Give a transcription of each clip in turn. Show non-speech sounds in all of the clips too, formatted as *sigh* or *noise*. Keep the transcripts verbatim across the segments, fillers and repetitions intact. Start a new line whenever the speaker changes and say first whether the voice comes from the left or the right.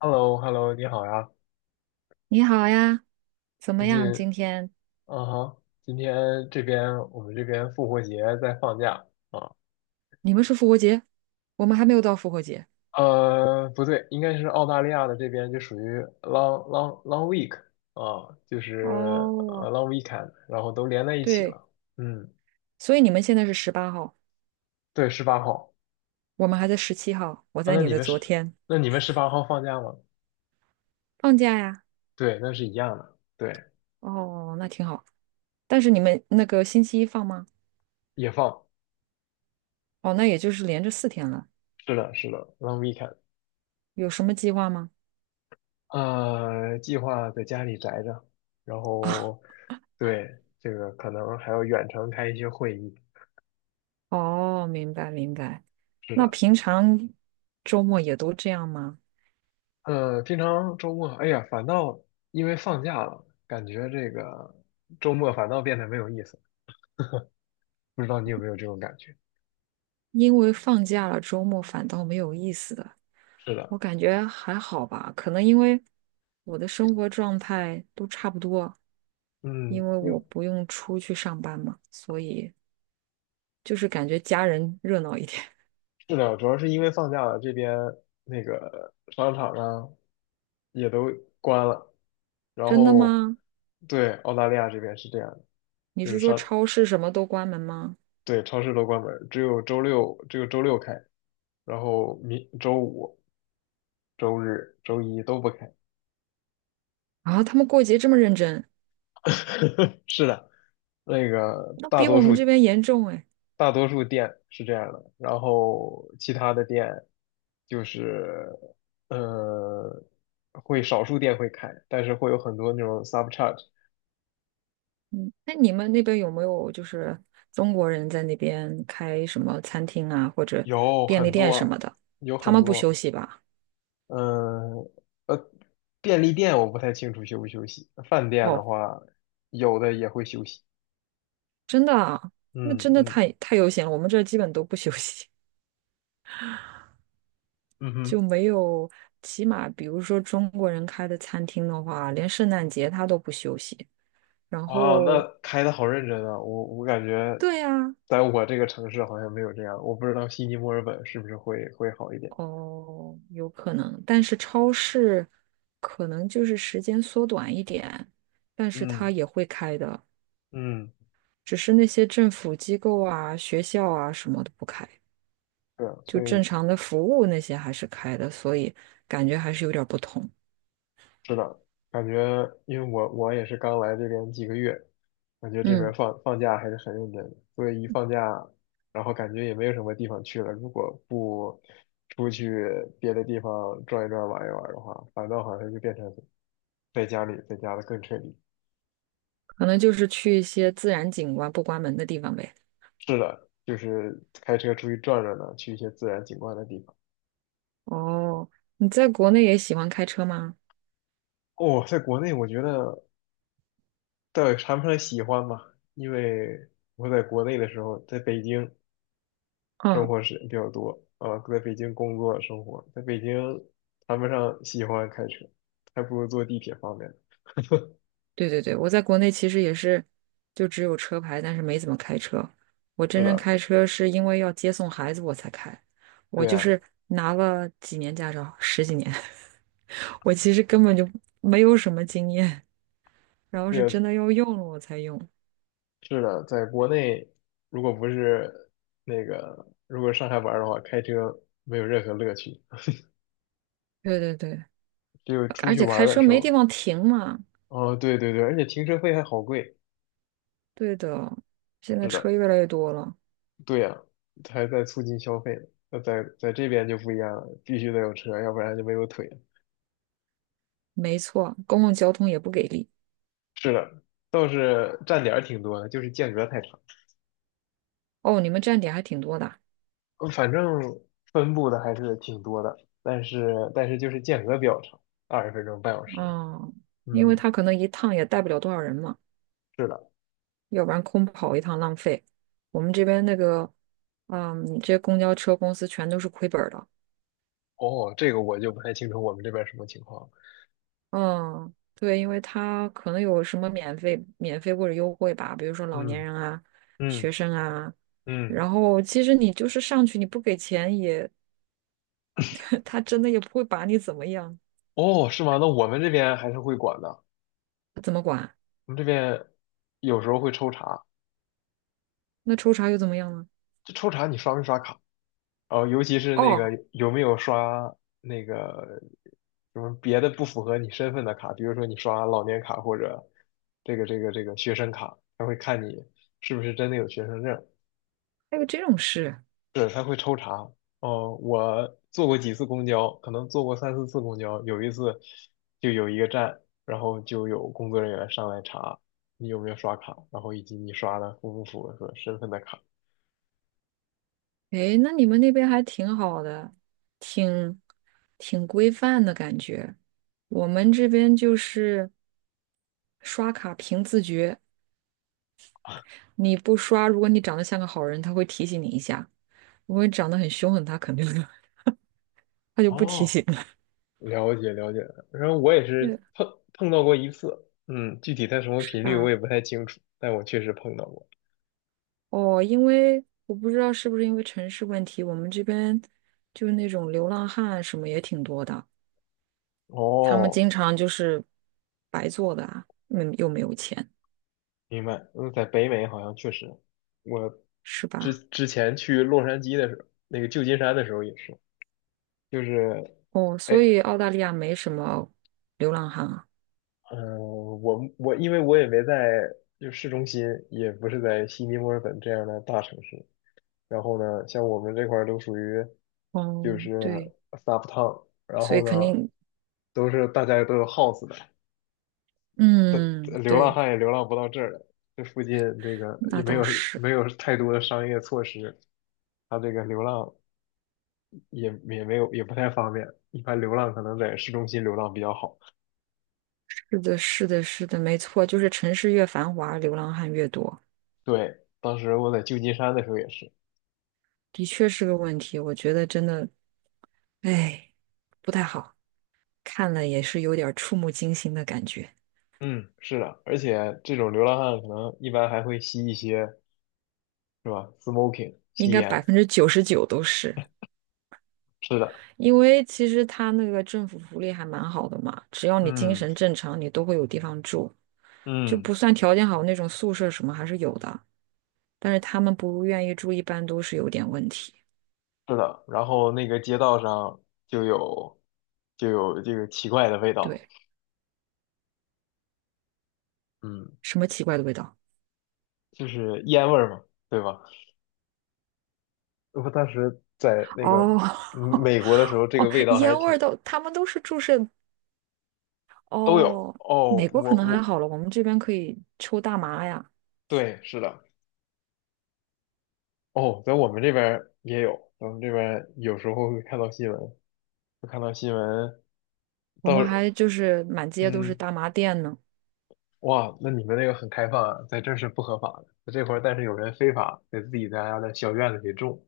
left: h e l l o h e l l o 你好呀！
right: 你好呀，怎
left: 最
right: 么
left: 近，
right: 样？今天
left: 嗯哈。今天这边我们这边复活节在放假啊。
right: 你们是复活节，我们还没有到复活节。
left: 呃，不对，应该是澳大利亚的这边就属于 long long long week 啊，就是
right: 哦，
left: 呃 long weekend，然后都连在一起
right: 对，
left: 了。嗯，
right: 所以你们现在是十八号，
left: 对，十八号
right: 我们还在十七号。我
left: 啊。
right: 在
left: 那
right: 你
left: 你
right: 的
left: 们
right: 昨
left: 是
right: 天
left: 那你们十八号放假吗？
right: 放假呀。
left: 对，那是一样的，对，
right: 哦，那挺好。但是你们那个星期一放吗？
left: 也放。
right: 哦，那也就是连着四天了。
left: 是的，是的，long weekend。
right: 有什么计划吗？
left: 呃，计划在家里宅着，然后，对，这个可能还要远程开一些会议。
right: 哦，明白明白。
left: 是
right: 那
left: 的。
right: 平常周末也都这样吗？
left: 呃，平常周末，哎呀，反倒因为放假了，感觉这个周末反倒变得没有意思。不知道你有没有这种感觉？
right: 因为放假了，周末反倒没有意思的。
left: 是
right: 我
left: 的。
right: 感觉还好吧，可能因为我的生活状态都差不多，
left: 嗯。
right: 因为
left: 因为
right: 我不用出去上班嘛，所以就是感觉家人热闹一点。*laughs*
left: 是的，主要是因为放假了，这边那个商场啊也都关了，然
right: 真的
left: 后，
right: 吗？
left: 对，澳大利亚这边是这样的。
right: 你
left: 就是
right: 是说
left: 商
right: 超市什么都关门吗？
left: 对，超市都关门儿。只有周六只有周六开，然后明周五、周日、周一都不开。
right: 啊，他们过节这么认真，
left: *laughs* 是的。那个
right: 那
left: 大
right: 比
left: 多
right: 我们
left: 数
right: 这边严重哎。
left: 大多数店是这样的，然后其他的店就是呃会少数店会开，但是会有很多那种 sub charge。
right: 嗯，那你们那边有没有就是中国人在那边开什么餐厅啊，或者
left: 有
right: 便利
left: 很
right: 店什么
left: 多，
right: 的？
left: 有
right: 他
left: 很
right: 们不休
left: 多。
right: 息吧？
left: 嗯。呃，便利店我不太清楚休不休息，饭店的
right: 哦。
left: 话，有的也会休息。
right: 真的啊，那
left: 嗯
right: 真的
left: 嗯。
right: 太太悠闲了。我们这儿基本都不休息，
left: 嗯
right: *laughs*
left: 哼。
right: 就没有，起码比如说中国人开的餐厅的话，连圣诞节他都不休息。然
left: 哇，那
right: 后，
left: 开的好认真啊！我我感觉，
right: 对呀，
left: 在我这个城市好像没有这样，我不知道悉尼、墨尔本是不是会会好一点。
right: 哦，有可能，但是超市可能就是时间缩短一点，但是他
left: 嗯。
right: 也会开的，
left: 嗯。
right: 只是那些政府机构啊、学校啊什么的不开，
left: 对啊，
right: 就
left: 所
right: 正
left: 以。
right: 常的服务那些还是开的，所以感觉还是有点儿不同。
left: 是的，感觉因为我我也是刚来这边几个月，感觉这边
right: 嗯。
left: 放放假还是很认真的，所以一放假，然后感觉也没有什么地方去了。如果不出去别的地方转一转、玩一玩的话，反倒好像就变成在家里，在家的更彻底。
right: 可能就是去一些自然景观不关门的地方呗。
left: 是的，就是开车出去转转呢，去一些自然景观的地方。
right: 哦，你在国内也喜欢开车吗？
left: 哦，在国内我觉得倒也谈不上喜欢吧，因为我在国内的时候，在北京。生
right: 嗯，
left: 活时间比较多啊，在北京工作生活，在北京谈不上喜欢开车，还不如坐地铁方便。
right: 对对对，我在国内其实也是，就只有车牌，但是没怎么开车。我真
left: 是
right: 正
left: 的。
right: 开车是因为要接送孩子我才开，
left: 对
right: 我就
left: 呀，
right: 是拿了几年驾照，十几年，*laughs* 我其实根本就没有什么经验，然后
left: 对
right: 是
left: 呀。
right: 真的要用了我才用。
left: 是的。在国内如果不是那个，如果上下班儿的话，开车没有任何乐趣，
right: 对对对，
left: 只有出
right: 而
left: 去
right: 且
left: 玩
right: 开
left: 儿的
right: 车
left: 时
right: 没地
left: 候。
right: 方停嘛。
left: 哦，对对对，而且停车费还好贵。
right: 对的，现在
left: 是
right: 车
left: 的。
right: 越来越多了。
left: 对呀。还在促进消费呢。那在在这边就不一样了，必须得有车，要不然就没有腿。
right: 没错，公共交通也不给力。
left: 是的。倒是站点儿挺多的，就是间隔太长。
right: 哦，你们站点还挺多的啊。
left: 嗯反正分布的还是挺多的，但是但是就是间隔比较长，二十分钟半小时。
right: 哦因为
left: 嗯。
right: 他可能一趟也带不了多少人嘛，
left: 是的。
right: 要不然空跑一趟浪费。我们这边那个，嗯，这些公交车公司全都是亏本儿的。
left: 哦，这个我就不太清楚我们这边什么情况。
right: 嗯，对，因为他可能有什么免费、免费或者优惠吧，比如说老年
left: 嗯。
right: 人啊、
left: 嗯。
right: 学生啊。
left: 嗯。
right: 然后其实你就是上去你不给钱也，*laughs* 他真的也不会把你怎么样，
left: 哦，是吗？那我们这边还是会管的。
right: 怎么管？
left: 我们这边有时候会抽查。
right: 那抽查又怎么样呢？
left: 这抽查你刷没刷卡？哦，尤其是那个
right: 哦，
left: 有没有刷那个什么别的不符合你身份的卡，比如说你刷老年卡或者这个这个这个学生卡，他会看你是不是真的有学生证。
right: 还有这种事。
left: 对，他会抽查。哦，我坐过几次公交，可能坐过三四次公交，有一次就有一个站，然后就有工作人员上来查你有没有刷卡，然后以及你刷的符不符合身份的卡。
right: 诶，那你们那边还挺好的，挺挺规范的感觉。我们这边就是刷卡凭自觉，你不刷，如果你长得像个好人，他会提醒你一下；如果你长得很凶狠，他肯定的 *laughs* 他就不提
left: 哦，
right: 醒了。
left: 了解了解。然后我也
right: 对，
left: 是碰碰到过一次。嗯，具体它什么
right: 是
left: 频率我也
right: 吧？
left: 不太清楚，但我确实碰到过。
right: 哦，因为我不知道是不是因为城市问题，我们这边就是那种流浪汉什么也挺多的，他们
left: 哦，
right: 经常就是白做的啊，嗯，又没有钱，
left: 明白。嗯。在北美好像确实，我
right: 是
left: 之
right: 吧？
left: 之前去洛杉矶的时候，那个旧金山的时候也是，就是，
right: 哦，
left: 哎，
right: 所以澳大利亚没什么流浪汉啊。
left: 嗯、我我因为我也没在就市中心，也不是在悉尼、墨尔本这样的大城市。然后呢，像我们这块儿都属于就
right: 哦，
left: 是
right: 对，
left: 撒不烫。然
right: 所以
left: 后
right: 肯
left: 呢，
right: 定，
left: 都是大家都有 house 的，但
right: 嗯，
left: 流浪
right: 对，
left: 汉也流浪不到这儿来。这附近这个也
right: 那
left: 没
right: 倒
left: 有
right: 是，
left: 没有太多的商业措施，他这个流浪也也没有也不太方便。一般流浪可能在市中心流浪比较好。
right: 是的，是的，是的，没错，就是城市越繁华，流浪汉越多，
left: 对，当时我在旧金山的时候也是。
right: 的确是个问题。我觉得真的，哎，不太好，看了也是有点儿触目惊心的感觉。
left: 嗯。是的。而且这种流浪汉可能一般还会吸一些是吧，smoking
right: 应
left: 吸
right: 该
left: 烟。
right: 百分之九十九都是，
left: 是的。
right: 因为其实他那个政府福利还蛮好的嘛，只要你精
left: 嗯。
right: 神正常，你都会有地方住，就
left: 嗯。
right: 不算条件好那种宿舍什么还是有的。但是他们不愿意住，一般都是有点问题。
left: 是的，然后那个街道上就有就有这个奇怪的味道。
right: 对，
left: 嗯。
right: 什么奇怪的味道？
left: 就是烟味儿嘛，对吧？我当时在那个
right: 哦
left: 嗯美国的时
right: *laughs*
left: 候，这
right: 哦，
left: 个味道还是
right: 烟味
left: 挺，
right: 儿都，他们都是注射。
left: 都有
right: 哦，
left: 哦。
right: 美国可
left: 我
right: 能还
left: 我
right: 好了，我们这边可以抽大麻呀，
left: 对，是的。哦，在我们这边儿也有，我们这边儿有时候会看到新闻，会看到新闻
right: 我
left: 到
right: 们还就是满街都是
left: 嗯。
right: 大麻店呢。
left: 哇，那你们那个很开放啊。在这儿是不合法的，这块儿但是有人非法在自己家的小院子里种。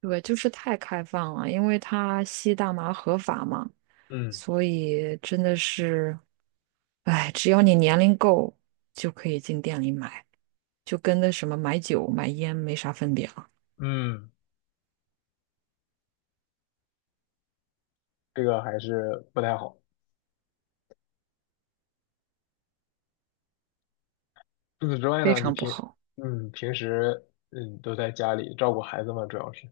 right: 对，就是太开放了，因为他吸大麻合法嘛，
left: 嗯。
right: 所以真的是，哎，只要你年龄够，就可以进店里买，就跟那什么买酒买烟没啥分别了，
left: 嗯，这个还是不太好。除此之外
right: 非
left: 呢，你
right: 常不
left: 平
right: 好。
left: 嗯平时嗯都在家里照顾孩子嘛，主要是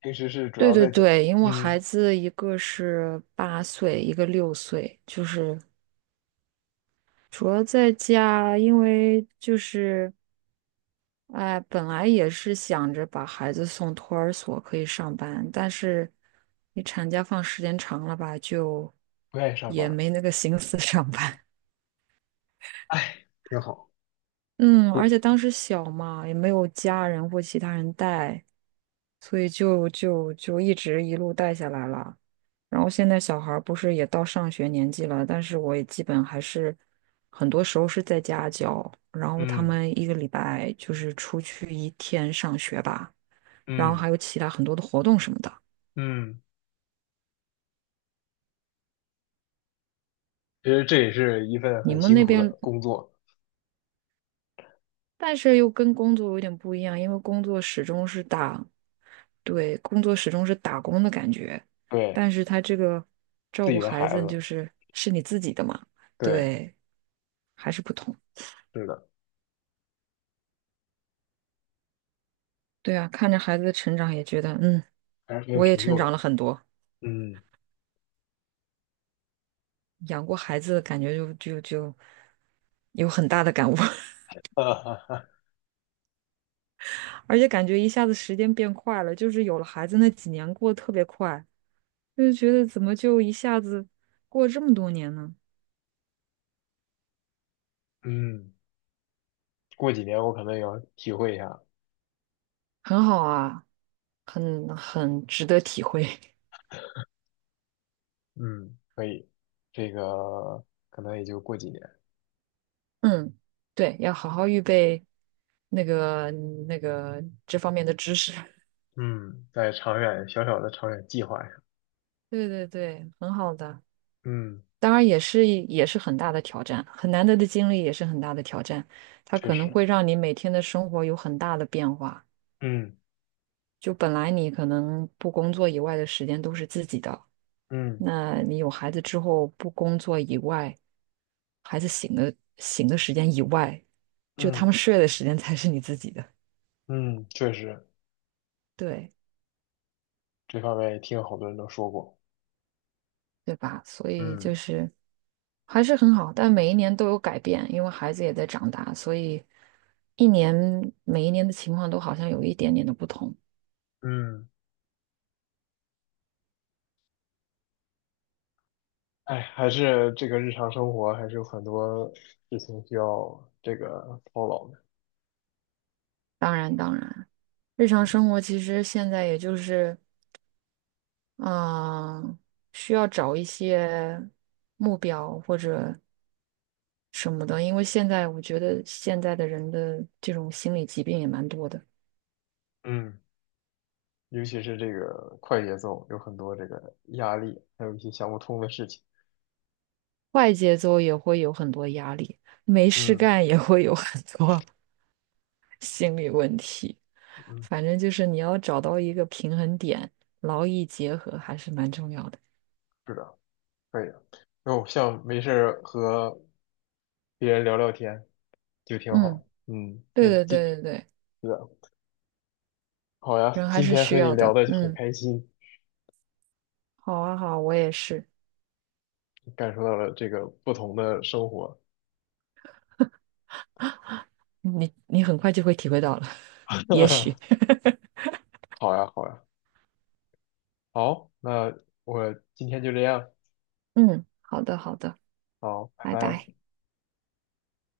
left: 平时是主
right: 对
left: 要
right: 对
left: 在家。
right: 对，因为我孩
left: 嗯。
right: 子一个是八岁，一个六岁，就是主要在家，因为就是哎，本来也是想着把孩子送托儿所可以上班，但是你产假放时间长了吧，就
left: 不愿意上班
right: 也
left: 儿。
right: 没那个心思上班。
left: 哎，挺好。
right: 嗯，而
left: 不。
right: 且当时小嘛，也没有家人或其他人带，所以就就就一直一路带下来了。然后现在小孩儿不是也到上学年纪了，但是我也基本还是很多时候是在家教，然后他
left: 嗯。
right: 们一个礼拜就是出去一天上学吧，然后
left: 嗯。
right: 还有其他很多的活动什么的。
left: 嗯。其实这也是一份
right: 你
left: 很
right: 们
left: 辛
right: 那
left: 苦的
right: 边
left: 工作。
right: 但是又跟工作有点不一样，因为工作始终是打，对，工作始终是打工的感觉，
left: 对，
right: 但是他这个
left: 自
right: 照顾
left: 己的
right: 孩
left: 孩
right: 子就
left: 子。
right: 是是你自己的嘛，
left: 对。
right: 对，还是不同。
left: 是的。
right: 对啊，看着孩子的成长，也觉得嗯，
left: 还是很有
right: 我也
left: 成
right: 成
left: 就感
right: 长了
left: 的。
right: 很多。
left: 嗯。
right: 养过孩子，感觉就就就有很大的感悟，
left: *laughs* 哈哈哈。
right: *laughs* 而且感觉一下子时间变快了，就是有了孩子那几年过得特别快，就是觉得怎么就一下子过了这么多年呢？
left: 嗯。*laughs* 过几年我可能也要体会一下。
right: 很好啊。很很值得体会。
left: 嗯，可以。这个可能也就过几年。
right: *laughs* 嗯，对，要好好预备那个那个这方面的知识。
left: 嗯，在长远小小的长远计划上。
right: *laughs* 对对对，很好的。
left: 嗯，
right: 当然也是也是很大的挑战，很难得的经历也是很大的挑战。它
left: 确
right: 可能
left: 实。
right: 会让你每天的生活有很大的变化。
left: 嗯。
right: 就本来你可能不工作以外的时间都是自己的，
left: 嗯。
right: 那你有孩子之后，不工作以外，孩子醒的醒的时间以外，就他
left: 嗯。
right: 们睡的时间才是你自己的。
left: 嗯，确实。
right: 对。
left: 这方面也听好多人都说过。
right: 对吧？所以就
left: 嗯。
right: 是还是很好，但每一年都有改变，因为孩子也在长大，所以一年每一年的情况都好像有一点点的不同。
left: 嗯，哎，还是这个日常生活还是有很多事情需要这个操劳的。
right: 当然，当然，日常
left: 嗯。
right: 生活其实现在也就是嗯、需要找一些目标或者什么的，因为现在我觉得现在的人的这种心理疾病也蛮多的。
left: 嗯，尤其是这个快节奏，有很多这个压力，还有一些想不通的事情。
right: 快节奏也会有很多压力，没事
left: 嗯。
right: 干也会有很多 *laughs* 心理问题。
left: 嗯。
right: 反正就是你要找到一个平衡点，劳逸结合还是蛮重要的。
left: 是的，可以的。那我像没事儿和别人聊聊天，就挺
right: 嗯，
left: 好。嗯。
right: 对
left: 那
right: 对
left: 今
right: 对
left: 是
right: 对对，
left: 的。好呀，
right: 人还
left: 今
right: 是
left: 天
right: 需
left: 和你
right: 要
left: 聊
right: 的。
left: 的很
right: 嗯，
left: 开心，
right: 好啊好，我也是。
left: 感受到了这个不同的生活。
right: 你你很快就会体会到了，*laughs* 也许。
left: *laughs*
right: *laughs*
left: 好呀，好呀，好，那我今天就这样。
right: 嗯，好的好的，
left: 好，拜
right: 拜拜。
left: 拜。